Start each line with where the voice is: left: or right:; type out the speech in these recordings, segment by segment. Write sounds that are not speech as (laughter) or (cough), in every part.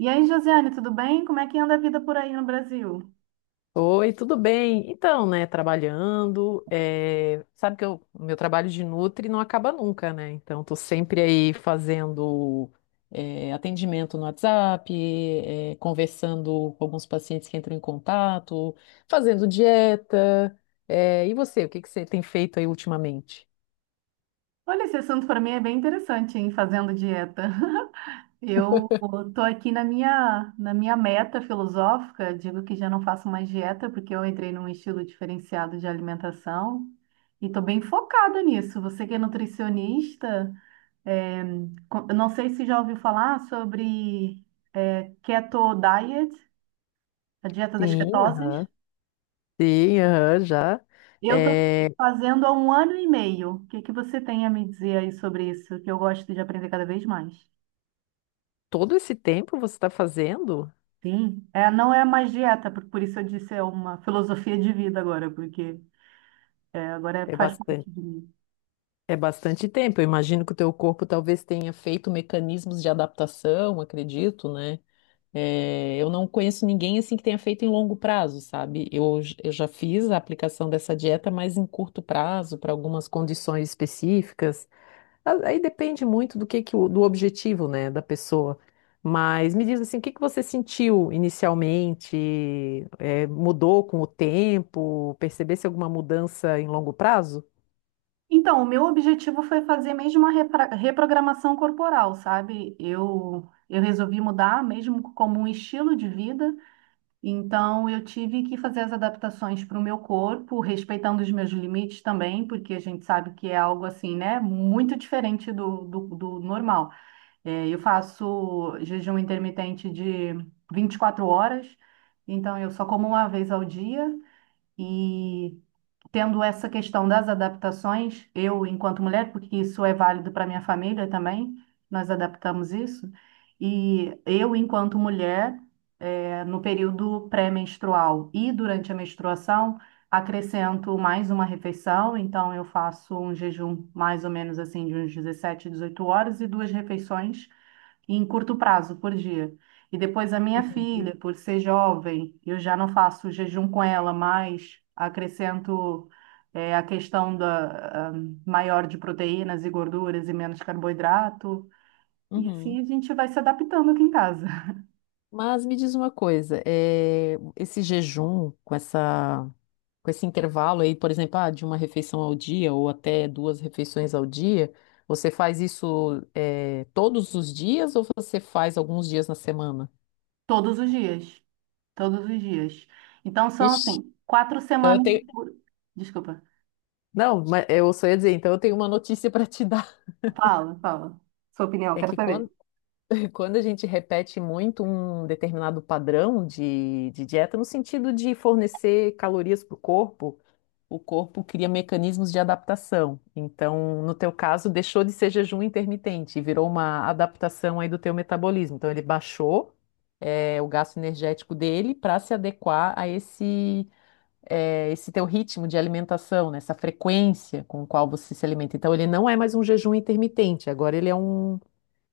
right: E aí, Josiane, tudo bem? Como é que anda a vida por aí no Brasil?
left: Oi, tudo bem? Então, né, trabalhando, sabe que o meu trabalho de nutri não acaba nunca, né? Então, tô sempre aí fazendo atendimento no WhatsApp, conversando com alguns pacientes que entram em contato, fazendo dieta. E você, o que que você tem feito aí ultimamente?
right: Olha, esse assunto para mim é bem interessante, hein, fazendo dieta. (laughs) Eu tô aqui na minha meta filosófica, digo que já não faço mais dieta porque eu entrei num estilo diferenciado de alimentação e tô bem focada nisso. Você que é nutricionista, é, eu não sei se já ouviu falar sobre keto diet, a dieta das
left: Sim,
right: ketoses.
left: aham. Sim, aham, já.
right: Eu estou
left: Eh,
right: fazendo há um ano e meio. O que que você tem a me dizer aí sobre isso? Que eu gosto de aprender cada vez mais.
left: todo esse tempo você está fazendo?
right: Sim, é, não é mais dieta, por isso eu disse é uma filosofia de vida agora, porque agora
left: É
right: faz
left: bastante.
right: parte de mim.
left: É bastante tempo. Eu imagino que o teu corpo talvez tenha feito mecanismos de adaptação, acredito, né? É, eu não conheço ninguém assim que tenha feito em longo prazo, sabe? Eu já fiz a aplicação dessa dieta, mas em curto prazo, para algumas condições específicas. Aí depende muito do que o- do objetivo, né, da pessoa. Mas me diz assim, o que que você sentiu inicialmente? É, mudou com o tempo? Percebesse alguma mudança em longo prazo?
right: Então, o meu objetivo foi fazer mesmo uma reprogramação corporal, sabe? Eu resolvi mudar mesmo como um estilo de vida. Então, eu tive que fazer as adaptações para o meu corpo, respeitando os meus limites também, porque a gente sabe que é algo assim, né? Muito diferente do normal. É, eu faço jejum intermitente de 24 horas, então eu só como uma vez ao dia e tendo essa questão das adaptações, eu, enquanto mulher, porque isso é válido para minha família também, nós adaptamos isso, e eu, enquanto mulher, no período pré-menstrual e durante a menstruação, acrescento mais uma refeição, então eu faço um jejum mais ou menos assim de uns 17, 18 horas e duas refeições em curto prazo, por dia. E depois a minha
left: Entendi.
right: filha, por ser jovem, eu já não faço jejum com ela, mas acrescento a questão da maior de proteínas e gorduras e menos carboidrato. E
left: Uhum.
right: assim a gente vai se adaptando aqui em casa. (laughs)
left: Mas me diz uma coisa, esse jejum com com esse intervalo aí, por exemplo, ah, de uma refeição ao dia ou até duas refeições ao dia, você faz isso, todos os dias ou você faz alguns dias na semana?
right: Todos os dias, todos os dias. Então são
left: Ixi,
right: assim, quatro
left: então eu
right: semanas
left: tenho.
right: por... Desculpa,
left: Não, mas eu só ia dizer, então eu tenho uma notícia para te (laughs) dar.
right: fala, fala. Sua opinião,
left: É
right: quero
left: que
right: saber.
left: quando Quando a gente repete muito um determinado padrão de dieta, no sentido de fornecer calorias para o corpo cria mecanismos de adaptação. Então, no teu caso, deixou de ser jejum intermitente e virou uma adaptação aí do teu metabolismo. Então, ele baixou, é, o gasto energético dele para se adequar a é, esse teu ritmo de alimentação, né? Essa frequência com a qual você se alimenta. Então, ele não é mais um jejum intermitente, agora ele é um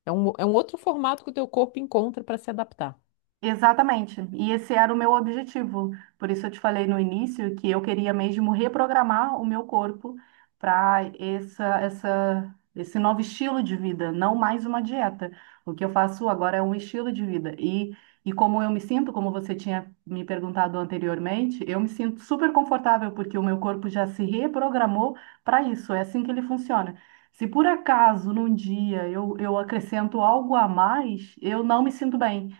left: é um, é um outro formato que o teu corpo encontra para se adaptar.
right: Exatamente. E esse era o meu objetivo. Por isso eu te falei no início que eu queria mesmo reprogramar o meu corpo para esse novo estilo de vida, não mais uma dieta. O que eu faço agora é um estilo de vida. E como eu me sinto, como você tinha me perguntado anteriormente, eu me sinto super confortável porque o meu corpo já se reprogramou para isso. É assim que ele funciona. Se por acaso num dia eu acrescento algo a mais, eu não me sinto bem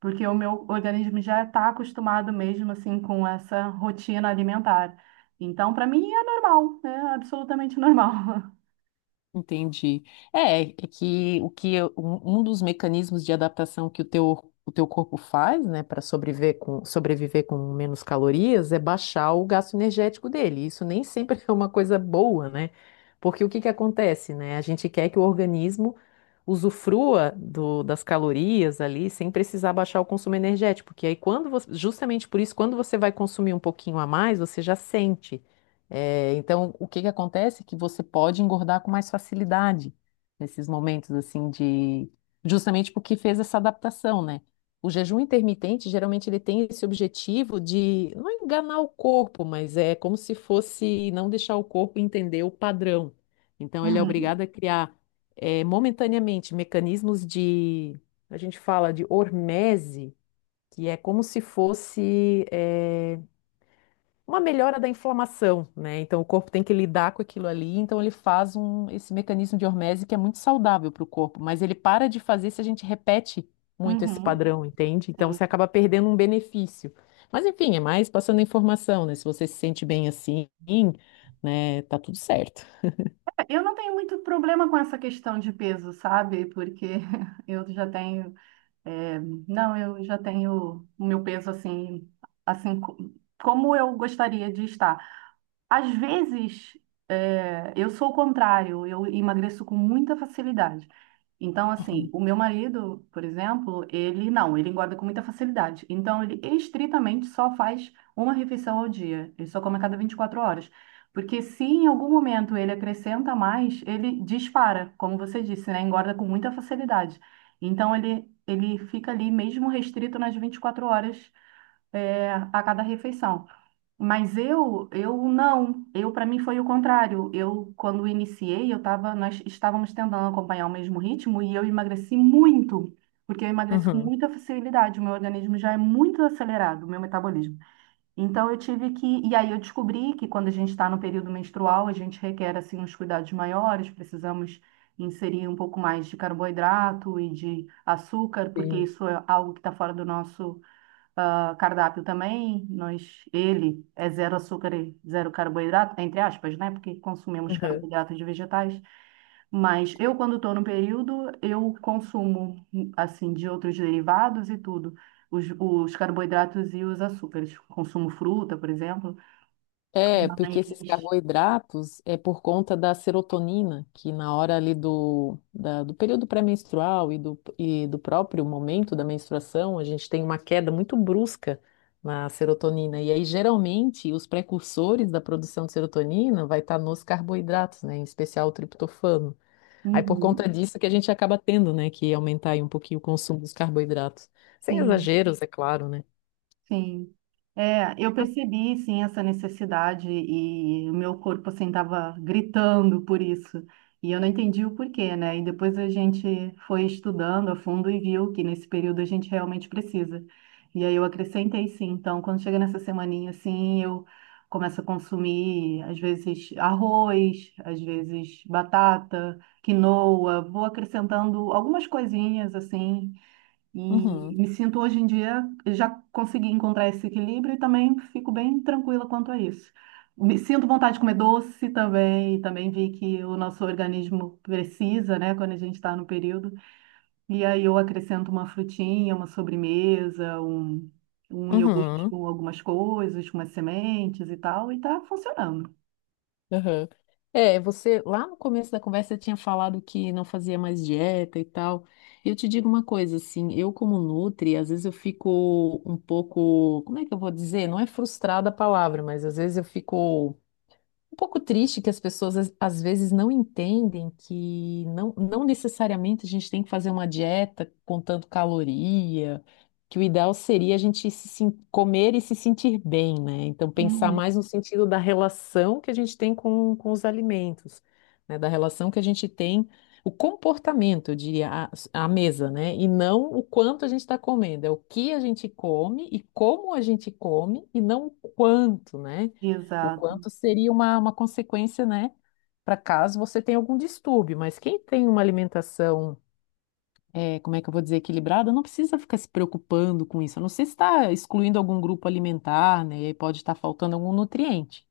right: porque o meu organismo já está acostumado mesmo assim com essa rotina alimentar. Então, para mim é normal, é absolutamente normal. (laughs)
left: Entendi. É que um dos mecanismos de adaptação que o teu corpo faz, né, para sobreviver com menos calorias é baixar o gasto energético dele. Isso nem sempre (laughs) é uma coisa boa, né? Porque o que que acontece, né? A gente quer que o organismo usufrua das calorias ali sem precisar baixar o consumo energético, porque aí quando você, justamente por isso, quando você vai consumir um pouquinho a mais, você já sente. É, então, o que que acontece é que você pode engordar com mais facilidade nesses momentos assim de justamente porque fez essa adaptação, né? O jejum intermitente geralmente ele tem esse objetivo de não enganar o corpo, mas é como se fosse não deixar o corpo entender o padrão. Então, ele é
right: Uhum,
left: obrigado a criar é, momentaneamente mecanismos de, a gente fala de hormese, que é como se fosse é, uma melhora da inflamação, né? Então o corpo tem que lidar com aquilo ali, então ele faz esse mecanismo de hormese que é muito saudável para o corpo, mas ele para de fazer se a gente repete muito esse
right: uhum,
left: padrão, entende? Então você
right: sim.
left: acaba perdendo um benefício. Mas enfim, é mais passando a informação, né? Se você se sente bem assim, né, tá tudo certo.
right: Eu não tenho muito problema com essa questão de peso, sabe? Porque (laughs) eu já tenho, é, não, eu já tenho o meu peso assim, assim como eu gostaria de estar. Às vezes, é, eu sou o contrário, eu emagreço com muita facilidade. Então, assim, o meu marido, por exemplo, ele não, ele engorda com muita facilidade. Então, ele estritamente só faz uma refeição ao dia, ele só come a cada 24 horas. Porque se em algum momento ele acrescenta mais, ele dispara, como você disse, né? Engorda com muita facilidade. Então, ele fica ali mesmo restrito nas 24 horas, é, a cada refeição. Mas eu não. Eu, para mim, foi o contrário. Eu, quando iniciei, nós estávamos tentando acompanhar o mesmo ritmo e eu emagreci muito, porque eu emagreço com
left: Uhum,
right: muita facilidade. O meu organismo já é muito acelerado, o meu metabolismo. Então, eu tive que. E aí, eu descobri que quando a gente está no período menstrual, a gente requer, assim, uns cuidados maiores, precisamos inserir um pouco mais de carboidrato e de açúcar, porque
left: sim.
right: isso é algo que está fora do nosso cardápio também. Nós, ele é zero açúcar e zero carboidrato, entre aspas, né? Porque consumimos carboidratos de vegetais. Mas eu, quando estou no período, eu consumo, assim, de outros derivados e tudo. Os carboidratos e os açúcares. Consumo fruta, por exemplo.
left: É, porque
right: Mas,
left: esses carboidratos é por conta da serotonina, que na hora ali do período pré-menstrual e do próprio momento da menstruação, a gente tem uma queda muito brusca na serotonina. E aí, geralmente, os precursores da produção de serotonina vai estar nos carboidratos, né? Em especial o triptofano. Aí, por conta
right: uhum,
left: disso que a gente acaba tendo, né, que aumentar aí um pouquinho o consumo dos carboidratos. Sem
right: sim.
left: exageros, é claro, né?
right: Sim. É, eu percebi, sim, essa necessidade e o meu corpo, assim, estava gritando por isso. E eu não entendi o porquê, né? E depois a gente foi estudando a fundo e viu que nesse período a gente realmente precisa. E aí eu acrescentei, sim. Então, quando chega nessa semaninha, assim, eu começo a consumir, às vezes, arroz, às vezes, batata, quinoa. Vou acrescentando algumas coisinhas, assim, e
left: Uhum,
right: me sinto hoje em dia, já consegui encontrar esse equilíbrio e também fico bem tranquila quanto a isso. Me sinto vontade de comer doce também, e também vi que o nosso organismo precisa, né, quando a gente está no período. E aí eu acrescento uma frutinha, uma sobremesa, um iogurte
left: uhum.
right: com algumas coisas, com umas sementes e tal, e tá funcionando.
left: Aham. É, você lá no começo da conversa você tinha falado que não fazia mais dieta e tal. E eu te digo uma coisa, assim, eu como nutri, às vezes eu fico um pouco, como é que eu vou dizer? Não é frustrada a palavra, mas às vezes eu fico um pouco triste que as pessoas às vezes não entendem que não, não necessariamente a gente tem que fazer uma dieta contando caloria, que o ideal seria a gente se, sen- comer e se sentir bem, né? Então pensar
right: Uhum,
left: mais no sentido da relação que a gente tem com os alimentos, né? Da relação que a gente tem, o comportamento, eu diria, a mesa, né? E não o quanto a gente está comendo, é o que a gente come e como a gente come e não o quanto, né? O
right: exato.
left: quanto seria uma consequência, né, para caso você tenha algum distúrbio. Mas quem tem uma alimentação, é, como é que eu vou dizer, equilibrada, não precisa ficar se preocupando com isso. A não ser se está excluindo algum grupo alimentar, né, e aí pode estar faltando algum nutriente.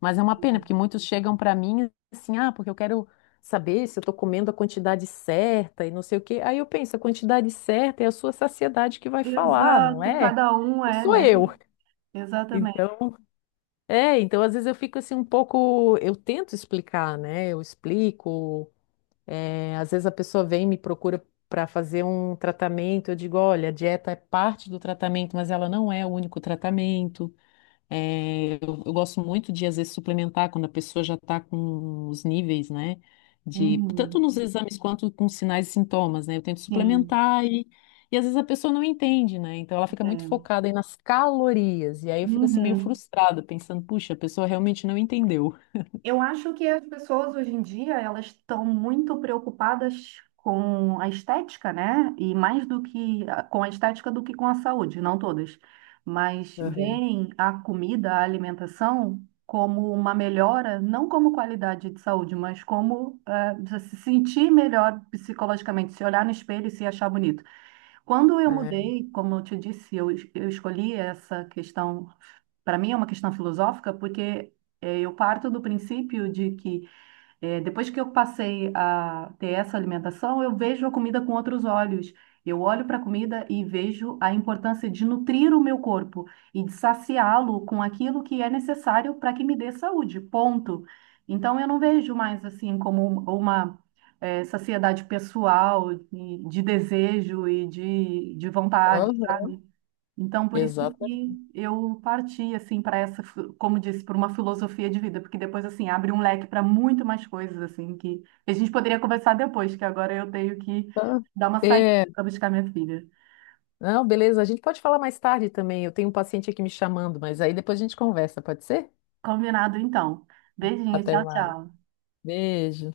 left: Mas é uma pena, porque muitos chegam para mim assim, ah, porque eu quero saber se eu estou comendo a quantidade certa e não sei o quê. Aí eu penso, a quantidade certa é a sua saciedade que vai falar, não
right: Exato,
left: é?
right: cada um
left: Não
right: é,
left: sou
right: né?
left: eu.
right: Exatamente.
left: Então, é, então às vezes eu fico assim um pouco, eu tento explicar, né? Eu explico. Às vezes a pessoa vem e me procura para fazer um tratamento. Eu digo, olha, a dieta é parte do tratamento, mas ela não é o único tratamento. É, eu gosto muito de, às vezes, suplementar quando a pessoa já está com os níveis, né? De, tanto
right: Uhum,
left: nos exames quanto com sinais e sintomas, né? Eu tento
right: sim.
left: suplementar e às vezes a pessoa não entende, né? Então ela fica muito
right: É.
left: focada aí nas calorias. E aí eu fico assim meio
right: Uhum.
left: frustrada, pensando, puxa, a pessoa realmente não entendeu.
right: Eu acho que as pessoas hoje em dia elas estão muito preocupadas com a estética, né? E mais do que com a estética do que com a saúde, não todas, mas
left: Uhum.
right: veem a comida, a alimentação como uma melhora, não como qualidade de saúde, mas como se sentir melhor psicologicamente, se olhar no espelho e se achar bonito. Quando eu
left: É.
right: mudei, como eu te disse, eu escolhi essa questão, para mim é uma questão filosófica, porque eu parto do princípio de que depois que eu passei a ter essa alimentação, eu vejo a comida com outros olhos. Eu olho para a comida e vejo a importância de nutrir o meu corpo e de saciá-lo com aquilo que é necessário para que me dê saúde, ponto. Então eu não vejo mais assim como uma saciedade pessoal, e de desejo e de vontade,
left: Aham.
right: sabe? Então, por isso
left: Exato.
right: que eu parti assim para essa, como disse, para uma filosofia de vida, porque depois assim abre um leque para muito mais coisas assim que a gente poderia conversar depois, que agora eu tenho que
left: Tá.
right: dar uma saída
left: É.
right: para buscar minha filha.
left: Não, beleza, a gente pode falar mais tarde também. Eu tenho um paciente aqui me chamando, mas aí depois a gente conversa, pode ser?
right: Combinado então. Beijinho,
left: Até
right: tchau,
left: mais.
right: tchau.
left: Beijo.